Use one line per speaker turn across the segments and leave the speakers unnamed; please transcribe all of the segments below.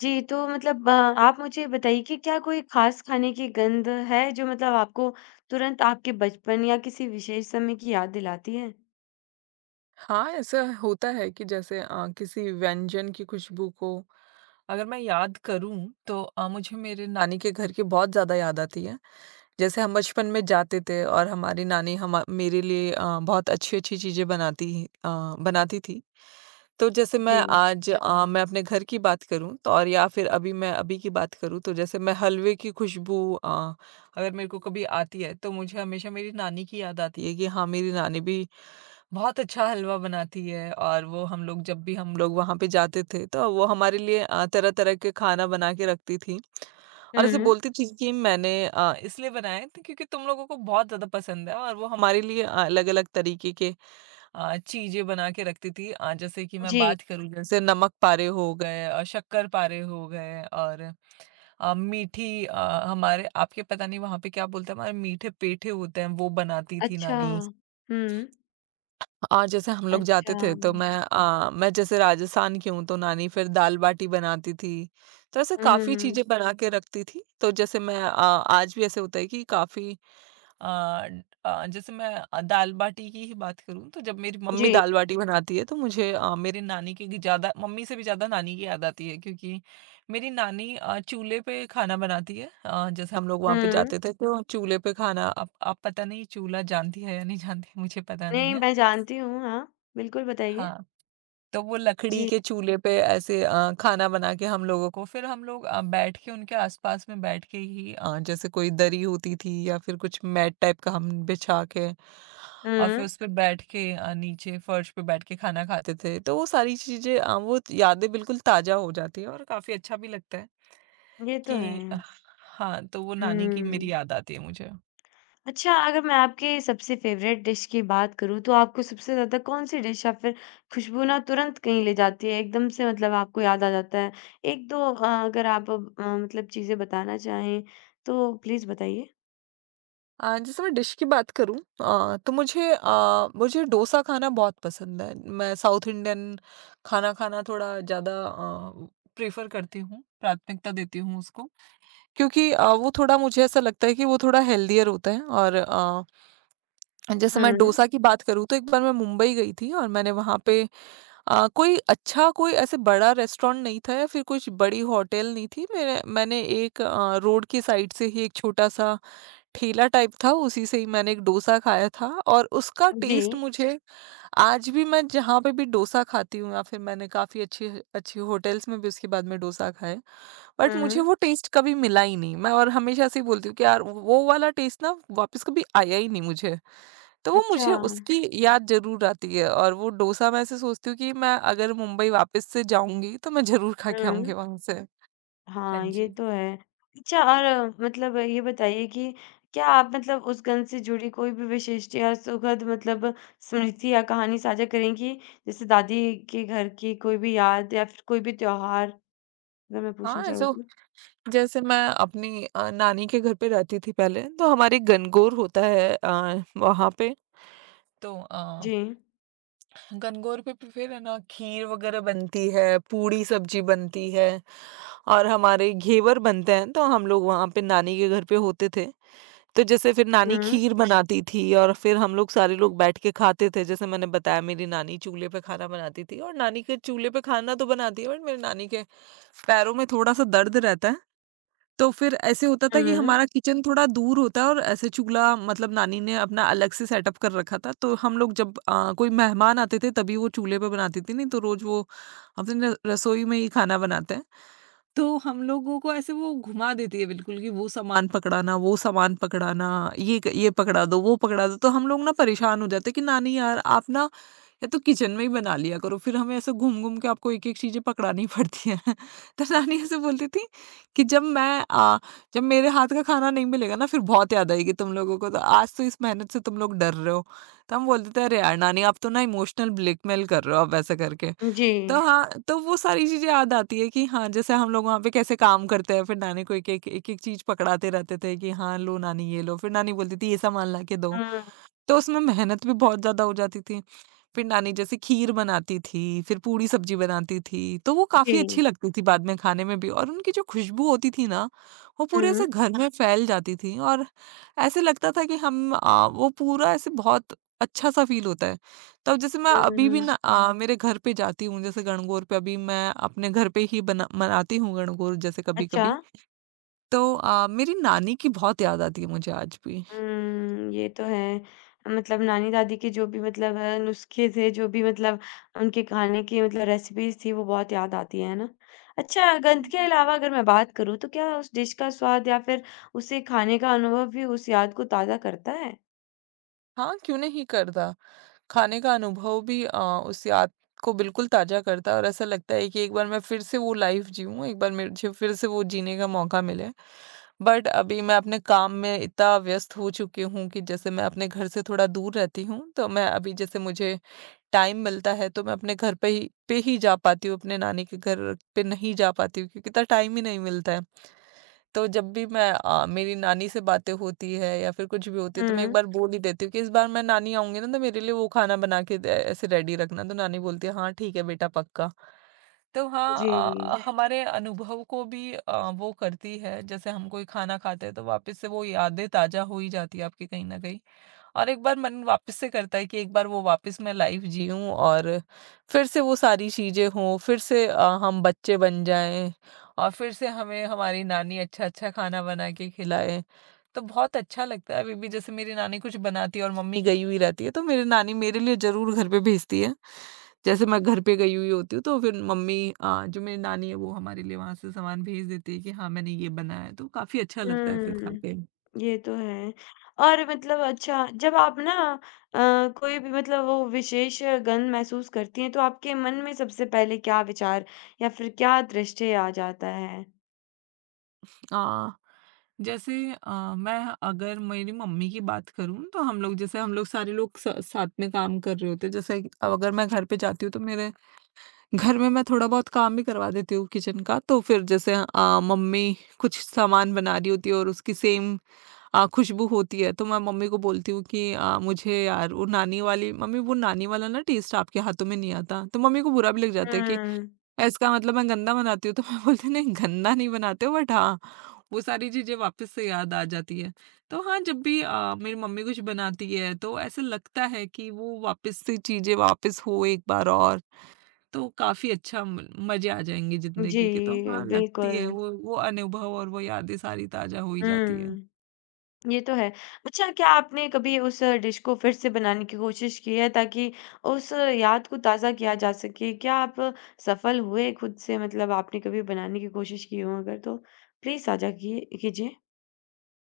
जी, तो मतलब आप मुझे बताइए कि क्या कोई खास खाने की गंध है, जो मतलब आपको तुरंत आपके बचपन या किसी विशेष समय की याद दिलाती है?
हाँ, ऐसा होता है कि जैसे किसी व्यंजन की खुशबू को अगर मैं याद करूँ तो मुझे मेरे नानी के घर की बहुत ज़्यादा याद आती है। जैसे हम बचपन में जाते थे और हमारी नानी हमा मेरे लिए बहुत अच्छी-अच्छी चीज़ें बनाती थी। तो जैसे
जी।
मैं अपने घर की बात करूँ, तो और या फिर अभी की बात करूँ तो जैसे मैं हलवे की खुशबू अगर मेरे को कभी आती है तो मुझे हमेशा मेरी नानी की याद आती है कि हाँ, मेरी नानी भी बहुत अच्छा हलवा बनाती है और वो हम लोग जब भी हम लोग वहाँ पे जाते थे तो वो हमारे लिए तरह-तरह के खाना बना के रखती थी और ऐसे
हुँ,
बोलती थी कि मैंने इसलिए बनाए थे क्योंकि तुम लोगों को बहुत ज़्यादा पसंद है और वो हमारे लिए अलग-अलग तरीके के चीज़ें बना के रखती थी। जैसे कि मैं
जी,
बात करूँ, जैसे नमक पारे हो गए और शक्कर पारे हो गए और हमारे आपके पता नहीं वहाँ पे क्या बोलते हैं, हमारे मीठे पेठे होते हैं, वो बनाती थी
अच्छा।
नानी।
हुँ,
और जैसे हम लोग जाते
अच्छा।
थे तो मैं, जैसे राजस्थान की हूँ, तो नानी फिर दाल-बाटी बनाती थी। तो ऐसे काफ़ी
हुँ,
चीज़ें बना के रखती थी। तो आज भी ऐसे होता है कि अ जैसे मैं दाल-बाटी की ही बात करूँ तो जब मेरी मम्मी
जी,
दाल-बाटी बनाती है तो मेरी नानी की ज़्यादा, मम्मी से भी ज़्यादा नानी की याद आती है क्योंकि मेरी नानी चूल्हे पे खाना बनाती है। जैसे हम लोग वहाँ पे
हुँ।
जाते थे तो चूल्हे पे खाना, अब पता नहीं चूल्हा जानती है या नहीं जानती, मुझे पता नहीं
नहीं,
है।
मैं जानती हूँ, हाँ। बिल्कुल, बताइए।
हाँ। तो वो लकड़ी
जी,
के चूल्हे पे ऐसे खाना बना के हम लोगों को, फिर हम लोग बैठ के उनके आसपास में बैठ के ही, जैसे कोई दरी होती थी या फिर कुछ मैट टाइप का हम बिछा के और फिर
हुँ,
उस पे बैठ के, नीचे फर्श पे बैठ के खाना खाते थे। तो वो सारी चीजें, वो यादें बिल्कुल ताजा हो जाती है और काफी अच्छा भी लगता है
ये तो है।
कि अ, हाँ। तो वो नानी की
हुँ।
मेरी याद आती है मुझे।
अच्छा, अगर मैं आपके सबसे फ़ेवरेट डिश की बात करूँ, तो आपको सबसे ज़्यादा कौन-सी डिश या फिर खुशबू ना तुरंत कहीं ले जाती है, एकदम से मतलब आपको याद आ जाता है? 1-2 अगर आप अब मतलब चीज़ें बताना चाहें, तो प्लीज़ बताइए।
जैसे मैं डिश की बात करूँ, तो मुझे डोसा खाना बहुत पसंद है। मैं साउथ इंडियन खाना खाना थोड़ा ज़्यादा प्रेफ़र करती हूँ, प्राथमिकता देती हूँ उसको। क्योंकि वो थोड़ा मुझे ऐसा लगता है कि वो थोड़ा हेल्दियर होता है। और जैसे मैं
हुँ।
डोसा की बात करूँ तो एक बार मैं मुंबई गई थी और मैंने वहाँ पे कोई अच्छा, कोई ऐसे बड़ा रेस्टोरेंट नहीं था या फिर कुछ बड़ी होटल नहीं थी। मेरे मैंने एक, रोड की साइड से ही एक छोटा-सा ठेला टाइप था, उसी से ही मैंने एक डोसा खाया था और उसका
जी।
टेस्ट मुझे आज भी, मैं जहाँ पे भी डोसा खाती हूँ या फिर मैंने काफ़ी अच्छी अच्छी होटल्स में भी उसके बाद में डोसा खाए, बट मुझे
हुँ।
वो टेस्ट कभी मिला ही नहीं। मैं और हमेशा से ही बोलती हूँ कि यार वो वाला टेस्ट ना वापस कभी आया ही नहीं मुझे। तो वो
अच्छा।
मुझे उसकी याद ज़रूर आती है और वो डोसा मैं ऐसे सोचती हूँ कि मैं अगर मुंबई वापस से जाऊँगी, तो मैं ज़रूर खा के आऊँगी
हुँ।
वहाँ से। हाँ
हाँ, ये
जी।
तो है। अच्छा और मतलब ये बताइए कि क्या आप मतलब उस गंध से जुड़ी कोई भी विशिष्ट या सुखद मतलब स्मृति या कहानी साझा करेंगी? जैसे दादी के घर की कोई भी याद या फिर कोई भी त्योहार अगर मैं पूछना
हाँ, ऐसे
चाहूँ तो?
जैसे मैं अपनी नानी के घर पे रहती थी पहले, तो हमारे गनगौर होता है वहाँ पे। तो
जी।
गनगौर पे भी फिर है ना, खीर वगैरह बनती है, पूड़ी सब्जी बनती है और हमारे घेवर बनते हैं। तो हम लोग वहाँ पे नानी के घर पे होते थे। तो जैसे फिर नानी
हुँ,
खीर बनाती थी और फिर हम लोग सारे लोग बैठ के खाते थे। जैसे मैंने बताया, मेरी नानी चूल्हे पे खाना बनाती थी और नानी के चूल्हे पे खाना तो बनाती है, बट मेरी नानी के पैरों में थोड़ा सा दर्द रहता है। तो फिर ऐसे होता था कि
हुँ,
हमारा किचन थोड़ा दूर होता है और ऐसे चूल्हा, मतलब नानी ने अपना अलग से सेटअप कर रखा था। तो हम लोग जब कोई मेहमान आते थे तभी वो चूल्हे पे बनाती थी, नहीं तो रोज़ वो अपनी र रसोई में ही खाना बनाते हैं। तो हम लोगों को ऐसे वो घुमा देती है बिल्कुल कि वो सामान पकड़ाना, ये पकड़ा दो, वो पकड़ा दो। तो हम लोग ना परेशान हो जाते हैं कि नानी यार, आप ना या तो किचन में ही बना लिया करो, फिर हमें ऐसे घूम-घूम के आपको एक-एक चीज़ें पकड़ानी पड़ती हैं। तो नानी ऐसे बोलती थी कि जब मेरे हाथ का खाना नहीं मिलेगा ना, फिर बहुत याद आएगी तुम लोगों को, तो आज तो इस मेहनत से तुम लोग डर रहे हो। तो हम बोलते थे, "अरे यार नानी, आप तो ना इमोशनल ब्लैकमेल कर रहे हो आप वैसा करके।"
जी।
तो हाँ, तो वो सारी चीज़ें याद आती है कि हाँ, जैसे हम लोग वहाँ पे कैसे काम करते हैं, फिर नानी को एक-एक एक-एक चीज़ पकड़ाते रहते थे कि हाँ, लो नानी ये लो, फिर नानी बोलती थी, "ये सामान ला के दो।"
हुँ,
तो उसमें मेहनत भी बहुत ज़्यादा हो जाती थी। फिर नानी जैसे खीर बनाती थी, फिर पूड़ी सब्जी बनाती थी, तो वो
जी।
काफ़ी अच्छी लगती थी बाद में खाने में भी, और उनकी जो खुशबू होती थी ना, वो पूरे ऐसे
हुँ,
घर में फैल जाती थी और ऐसे लगता था कि वो पूरा ऐसे बहुत अच्छा-सा फ़ील होता है। तब जैसे मैं
हुँ,
अभी भी
हुँ।
ना, हाँ। मेरे घर पे जाती हूँ, जैसे गणगौर पे अभी मैं अपने घर पे ही बना मनाती हूँ गणगौर, जैसे
अच्छा।
कभी-कभी। तो मेरी नानी की बहुत याद आती है मुझे आज भी।
हुँ, ये तो है। मतलब नानी-दादी के जो भी मतलब नुस्खे थे, जो भी मतलब उनके खाने की मतलब रेसिपीज़ थी, वो बहुत याद आती हैं, है ना? अच्छा, गंध के अलावा अगर मैं बात करूँ, तो क्या उस डिश का स्वाद या फिर उसे खाने का अनुभव भी उस याद को ताज़ा करता है?
हाँ, क्यों नहीं करता? खाने का अनुभव भी, उस याद को बिल्कुल ताज़ा करता है, और ऐसा लगता है कि एक बार मैं फिर से वो लाइफ़ जीऊँ, एक बार मुझे फिर से वो जीने का मौका मिले। बट अभी मैं अपने काम में इतना व्यस्त हो चुकी हूँ कि जैसे मैं अपने घर से थोड़ा दूर रहती हूँ, तो मैं अभी, जैसे मुझे टाइम मिलता है तो मैं अपने घर पे ही जा पाती हूँ, अपने नानी के घर पे नहीं जा पाती हूँ क्योंकि इतना टाइम ही नहीं मिलता है। तो जब भी मेरी नानी से बातें होती है या फिर कुछ भी होती है तो मैं एक
हुँ,
बार बोल ही देती हूँ कि इस बार मैं नानी आऊँगी ना, तो मेरे लिए वो खाना ऐसे रेडी रखना, तो नानी बोलती है हाँ ठीक है बेटा, पक्का। तो हाँ,
जी।
हमारे अनुभव को भी वो करती है, जैसे हम कोई खाना खाते हैं तो वापस से वो यादें ताजा हो ही जाती है आपकी कहीं ना कहीं। और एक बार मन वापस से करता है कि एक बार वो वापस मैं लाइफ जीऊँ और फिर से वो सारी चीज़ें हों, फिर से हम बच्चे बन जाएँ और फिर से हमें हमारी नानी अच्छा-अच्छा खाना बना के खिलाए। तो बहुत अच्छा लगता है अभी भी, जैसे मेरी नानी कुछ बनाती है और मम्मी गई हुई रहती है, तो मेरी नानी मेरे लिए ज़रूर घर पे भेजती है। जैसे मैं घर पे गई हुई होती हूँ तो फिर जो मेरी नानी है वो हमारे लिए वहाँ से सामान भेज देती है कि हाँ, मैंने ये बनाया है, तो काफ़ी अच्छा लगता है फिर खा
हुँ।
के।
ये तो है। और मतलब अच्छा जब आप ना कोई भी मतलब वो विशेष गंध महसूस करती हैं तो आपके मन में सबसे पहले क्या विचार या फिर क्या दृश्य आ जाता है?
अ मैं, अगर मेरी मम्मी की बात करूँ तो हम लोग, जैसे हम लोग सारे लोग साथ में काम कर रहे होते हैं, जैसे कि अब अगर मैं घर पे जाती हूँ तो मेरे घर में मैं थोड़ा बहुत काम भी करवा देती हूँ किचन का, तो फिर जैसे मम्मी कुछ सामान बना रही होती है और उसकी सेम खुशबू होती है, तो मैं मम्मी को बोलती हूँ कि मुझे यार वो नानी वाली मम्मी, वो नानी वाला ना टेस्ट आपके हाथों में नहीं आता, तो मम्मी को बुरा भी लग जाता है कि
हुँ।
इसका मतलब मैं गंदा बनाती हूँ, तो मैं बोलती हूँ, नहीं गंदा नहीं बनाते हो, बट हाँ, वो सारी चीज़ें वापस से याद आ जाती है। तो हाँ, जब भी मेरी मम्मी कुछ बनाती है तो ऐसा लगता है कि वो वापस से चीज़ें वापस हो एक बार और, तो काफ़ी अच्छा, म मज़े आ जाएँगे
जी,
ज़िंदगी के। तो हाँ, लगती है
बिल्कुल।
वो अनुभव और वो यादें सारी ताज़ा हो ही जाती है।
हुँ, ये तो है। अच्छा क्या आपने कभी उस डिश को फिर से बनाने की कोशिश की है ताकि उस याद को ताज़ा किया जा सके? क्या आप सफल हुए खुद से मतलब आपने कभी बनाने की कोशिश की हो अगर तो प्लीज़ साझा किए कीजिए?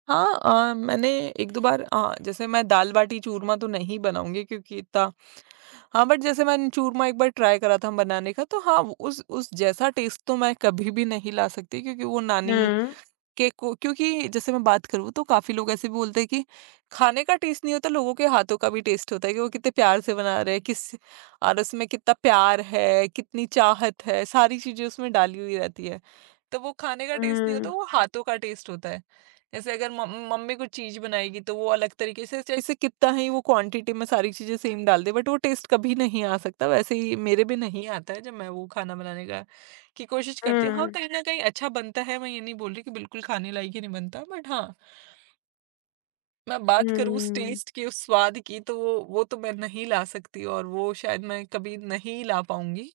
हाँ, मैंने 1-2 बार, जैसे मैं दाल-बाटी चूरमा तो नहीं बनाऊँगी क्योंकि इतना, हाँ, बट जैसे मैंने चूरमा एक बार ट्राई करा था बनाने का, तो हाँ, उस जैसा टेस्ट तो मैं कभी भी नहीं ला सकती क्योंकि वो नानी
हुँ।
के को क्योंकि जैसे मैं बात करूँ तो काफ़ी लोग ऐसे भी बोलते हैं कि खाने का टेस्ट नहीं होता, लोगों के हाथों का भी टेस्ट होता है कि वो कितने प्यार से बना रहे हैं, किस और उसमें कितना प्यार है, कितनी चाहत है, सारी चीज़ें उसमें डाली हुई रहती है। तो वो खाने का टेस्ट नहीं होता,
हुँ,
वो हाथों का टेस्ट होता है। जैसे अगर मम मम्मी कुछ चीज़ बनाएगी तो वो अलग तरीके से जैसे कितना ही वो क्वांटिटी में सारी चीज़ें सेम डाल दे बट वो टेस्ट कभी नहीं आ सकता। वैसे ही मेरे भी नहीं आता है जब मैं वो खाना बनाने का की कोशिश करती हूँ। हाँ,
हुँ,
कहीं न कहीं अच्छा बनता है, मैं ये नहीं बोल रही कि बिल्कुल खाने लायक ही नहीं बनता बट हाँ। मैं बात करूँ उस
हुँ।
टेस्ट की, उस स्वाद की तो वो तो मैं नहीं ला सकती और वो शायद मैं कभी नहीं ला पाऊँगी।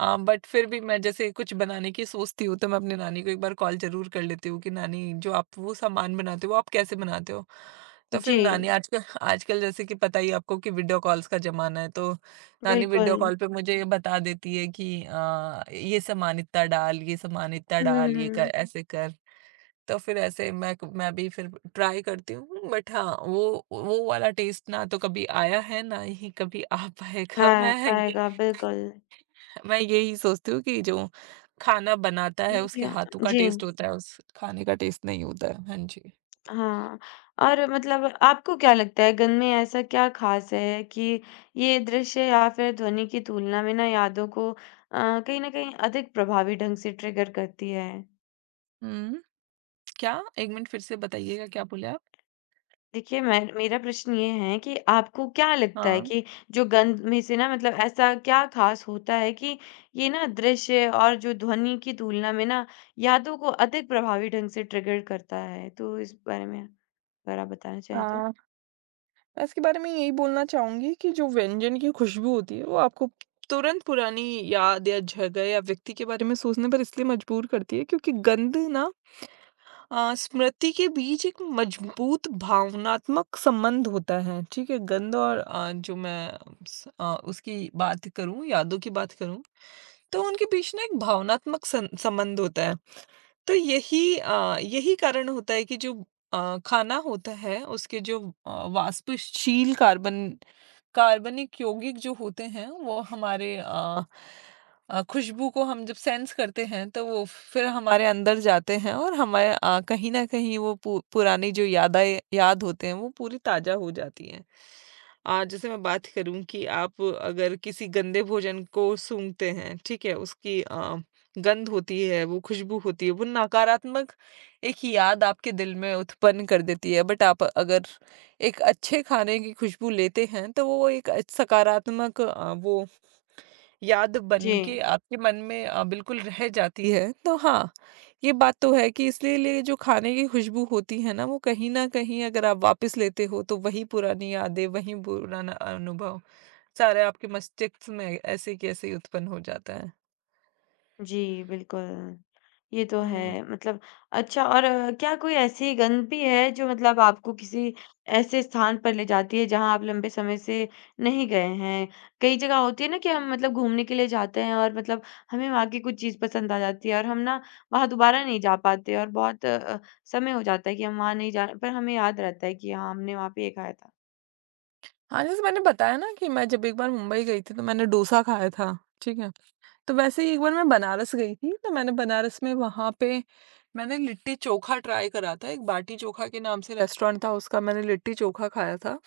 बट फिर भी मैं जैसे कुछ बनाने की सोचती हूँ तो मैं अपनी नानी को एक बार कॉल ज़रूर कर लेती हूँ कि नानी जो आप वो सामान बनाते हो वो आप कैसे बनाते हो? तो फिर नानी
जी,
आजकल आजकल जैसे कि पता ही है आपको कि वीडियो कॉल्स का ज़माना है तो नानी वीडियो
बिल्कुल।
कॉल पे मुझे ये बता देती है कि ये सामान इतना डाल, ये सामान इतना डाल, ये कर,
हुँ,
ऐसे कर। तो फिर ऐसे मैं भी फिर ट्राई करती हूँ बट हाँ, वो वाला टेस्ट ना तो कभी आया है, ना ही कभी आ
आ
पाएगा।
पाएगा, बिल्कुल।
मैं यही सोचती हूँ कि जो खाना बनाता है, उसके
या
हाथों का
जी,
टेस्ट होता है, उस खाने का टेस्ट नहीं होता है। हाँ जी।
हाँ। और मतलब आपको क्या लगता है गन में ऐसा क्या ख़ास है कि ये दृश्य या फिर ध्वनि की तुलना में ना यादों को कहीं न कहीं अधिक प्रभावी ढंग से ट्रिगर करती है?
हुँ, क्या? 1 मिनट फिर से बताइएगा, क्या बोले आप?
देखिए, मैं मेरा प्रश्न ये है कि आपको क्या लगता है
हाँ।
कि जो गंध में से ना मतलब ऐसा क्या ख़ास होता है कि ये ना दृश्य और जो ध्वनि की तुलना में ना यादों को अधिक प्रभावी ढंग से ट्रिगर करता है? तो इस बारे में अगर आप बताना
अ,
चाहें तो?
मैं इसके बारे में यही बोलना चाहूँगी कि जो व्यंजन की खुशबू होती है, वो आपको तुरंत पुरानी याद या जगह या व्यक्ति के बारे में सोचने पर इसलिए मजबूर करती है क्योंकि गंध ना स्मृति के बीच एक मजबूत भावनात्मक संबंध होता है, ठीक है? गंध और जो मैं उसकी बात करूँ, यादों की बात करूँ, तो उनके बीच ना एक भावनात्मक सं संबंध होता है। तो यही यही कारण होता है कि जो खाना होता है, उसके जो वाष्पशील कार्बनिक यौगिक जो होते हैं वो हमारे खुशबू को हम जब सेंस करते हैं तो वो फिर हमारे अंदर जाते हैं और हमारे कहीं ना कहीं वो पुरानी जो यादें याद होते हैं वो पूरी ताजा हो जाती हैं आ, जैसे मैं बात करूं कि आप अगर किसी गंदे भोजन को सूंघते हैं, ठीक है? उसकी गंध होती है, वो खुशबू होती है, वो नकारात्मक एक याद आपके दिल में उत्पन्न कर देती है। बट आप अगर एक अच्छे खाने की खुशबू लेते हैं, तो वो एक सकारात्मक वो याद बन
जी।
के आपके मन में बिल्कुल रह जाती है। तो हाँ, ये बात तो है कि इसलिए लिए जो खाने की खुशबू होती है ना, वो कहीं न कहीं अगर आप वापस लेते हो, तो वही पुरानी यादें, वही पुराना अनुभव, सारे आपके मस्तिष्क में ऐसे के ऐसे ही उत्पन्न हो जाता है।
जी, बिल्कुल। ये तो है।
हुँ।
मतलब अच्छा और क्या कोई ऐसी गंध भी है जो मतलब आपको किसी ऐसे स्थान पर ले जाती है जहाँ आप लंबे समय से नहीं गए हैं? कई जगह होती है ना कि हम मतलब घूमने के लिए जाते हैं और मतलब हमें वहाँ की कुछ चीज़ पसंद आ जाती है और हम ना वहाँ दोबारा नहीं जा पाते और बहुत समय हो जाता है कि हम वहाँ नहीं जा पर हमें याद रहता है कि हाँ, हमने वहाँ पे ये खाया था।
हाँ, जैसे मैंने बताया ना कि मैं जब एक बार मुंबई गई थी, तो मैंने डोसा खाया था, ठीक है? तो वैसे ही एक बार मैं बनारस गई थी, तो मैंने बनारस में वहाँ पे मैंने लिट्टी चोखा ट्राई करा था, एक बाटी चोखा के नाम से रेस्टोरेंट था उसका, मैंने लिट्टी चोखा खाया था।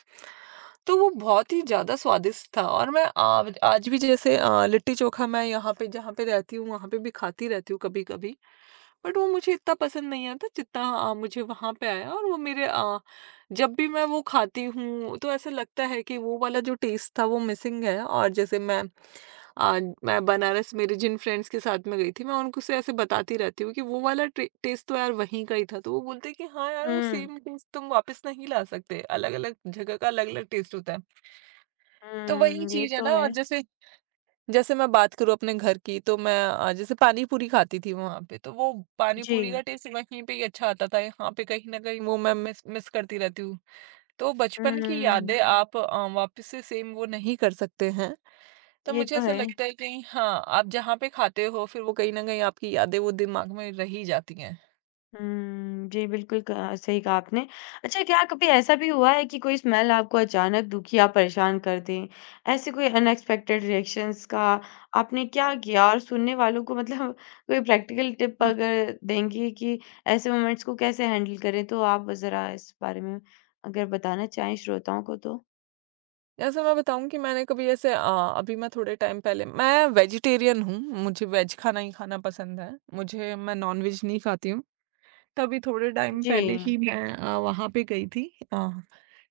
तो वो बहुत ही ज़्यादा स्वादिष्ट था और मैं आज आज भी जैसे लिट्टी चोखा मैं यहाँ पे जहाँ पे रहती हूँ, वहाँ पे भी खाती रहती हूँ कभी-कभी। बट वो मुझे इतना पसंद नहीं आता जितना मुझे वहाँ पे आया और वो मेरे जब भी मैं वो खाती हूँ, तो ऐसा लगता है कि वो वाला जो टेस्ट था वो मिसिंग है। और जैसे अ, मैं बनारस मेरे जिन फ्रेंड्स के साथ में गई थी, मैं उनको से ऐसे बताती रहती हूँ कि वो वाला टे टेस्ट तो यार वहीं का ही था। तो वो बोलते हैं कि हाँ यार, वो
हुँ।
सेम टेस्ट तुम वापस नहीं ला सकते, अलग-अलग जगह का अलग-अलग टेस्ट होता है। तो वही
हुँ, ये
चीज़ है
तो
ना। और
है।
जैसे जैसे मैं बात करूँ अपने घर की तो मैं जैसे पानी पूरी खाती थी वहाँ पे, तो वो पानी
जी।
पूरी का टेस्ट वहीं पे ही अच्छा आता था। यहाँ पे कहीं न कहीं वो मैं मिस मिस करती रहती हूँ। तो बचपन की
हुँ,
यादें आप वापस से सेम वो नहीं कर सकते हैं। तो
ये
मुझे
तो
ऐसा
है।
लगता है कि हाँ, आप जहाँ पे खाते हो फिर वो कहीं न कहीं आपकी यादें वो दिमाग में रह ही जाती हैं।
हुँ, जी, बिल्कुल कहा सही कहा आपने। अच्छा क्या कभी ऐसा भी हुआ है कि कोई स्मेल आपको अचानक दुखी या परेशान कर दे? ऐसे कोई अनएक्सपेक्टेड रिएक्शंस का आपने क्या किया? और सुनने वालों को मतलब कोई प्रैक्टिकल टिप
हुँ।
अगर देंगी कि ऐसे मोमेंट्स को कैसे हैंडल करें? तो आप ज़रा इस बारे में अगर बताना चाहें श्रोताओं को तो?
जैसे मैं बताऊँ कि मैंने कभी ऐसे अभी मैं थोड़े टाइम पहले, मैं वेजिटेरियन हूँ, मुझे वेज खाना ही खाना पसंद है। मुझे मैं नॉन-वेज नहीं खाती हूँ। तभी थोड़े टाइम
जी।
पहले ही मैं वहाँ पे गई थी, अ,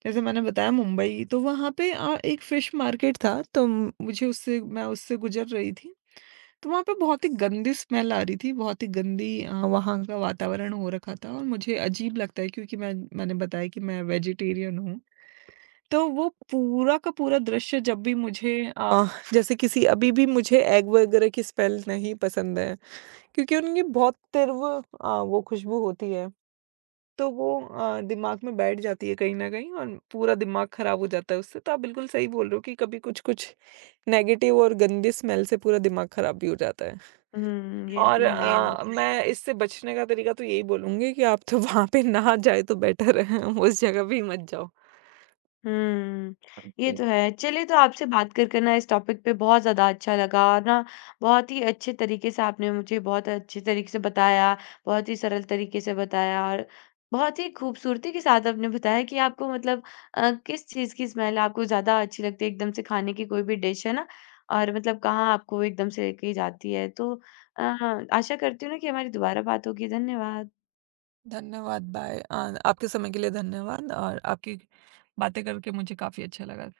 जैसे मैंने बताया मुंबई, तो वहाँ पे एक फिश मार्केट था तो मुझे उससे मैं उससे गुज़र रही थी। तो वहाँ पे बहुत ही गंदी स्मेल आ रही थी, बहुत ही गंदी वहाँ का वातावरण हो रखा था और मुझे अजीब लगता है क्योंकि मैंने बताया कि मैं वेजिटेरियन हूँ। तो वो पूरा का पूरा दृश्य जब भी मुझे जैसे किसी अभी भी मुझे एग वगैरह की स्मेल नहीं पसंद है, क्योंकि उनकी बहुत तीव्र वो खुशबू होती है। तो वो दिमाग में बैठ जाती है कहीं न कहीं और पूरा दिमाग खराब हो जाता है उससे। तो आप बिल्कुल सही बोल रहे हो कि कभी कुछ-कुछ नेगेटिव और गंदी स्मेल से पूरा दिमाग खराब भी हो जाता है।
हुँ, ये
और
तो है।
मैं इससे बचने का तरीका तो यही बोलूँगी कि आप तो वहाँ पे ना जाए तो बेटर है, उस जगह भी मत जाओ।
हुँ, ये
जी,
तो है। चलिए तो आपसे बात कर कर ना इस टॉपिक पे बहुत ज़्यादा अच्छा लगा और ना बहुत ही अच्छे तरीके से आपने मुझे बहुत अच्छे तरीके से बताया, बहुत ही सरल तरीके से बताया और बहुत ही खूबसूरती के साथ आपने बताया कि आपको मतलब किस चीज़ की स्मेल आपको ज़्यादा अच्छी लगती है एकदम से खाने की कोई भी डिश है ना और मतलब कहाँ आपको वो एकदम से लेके जाती है। तो अ, आशा करती हूँ ना कि हमारी दोबारा बात होगी। धन्यवाद।
धन्यवाद, बाय। आपके समय के लिए धन्यवाद और आपकी बातें करके मुझे काफ़ी अच्छा लगा।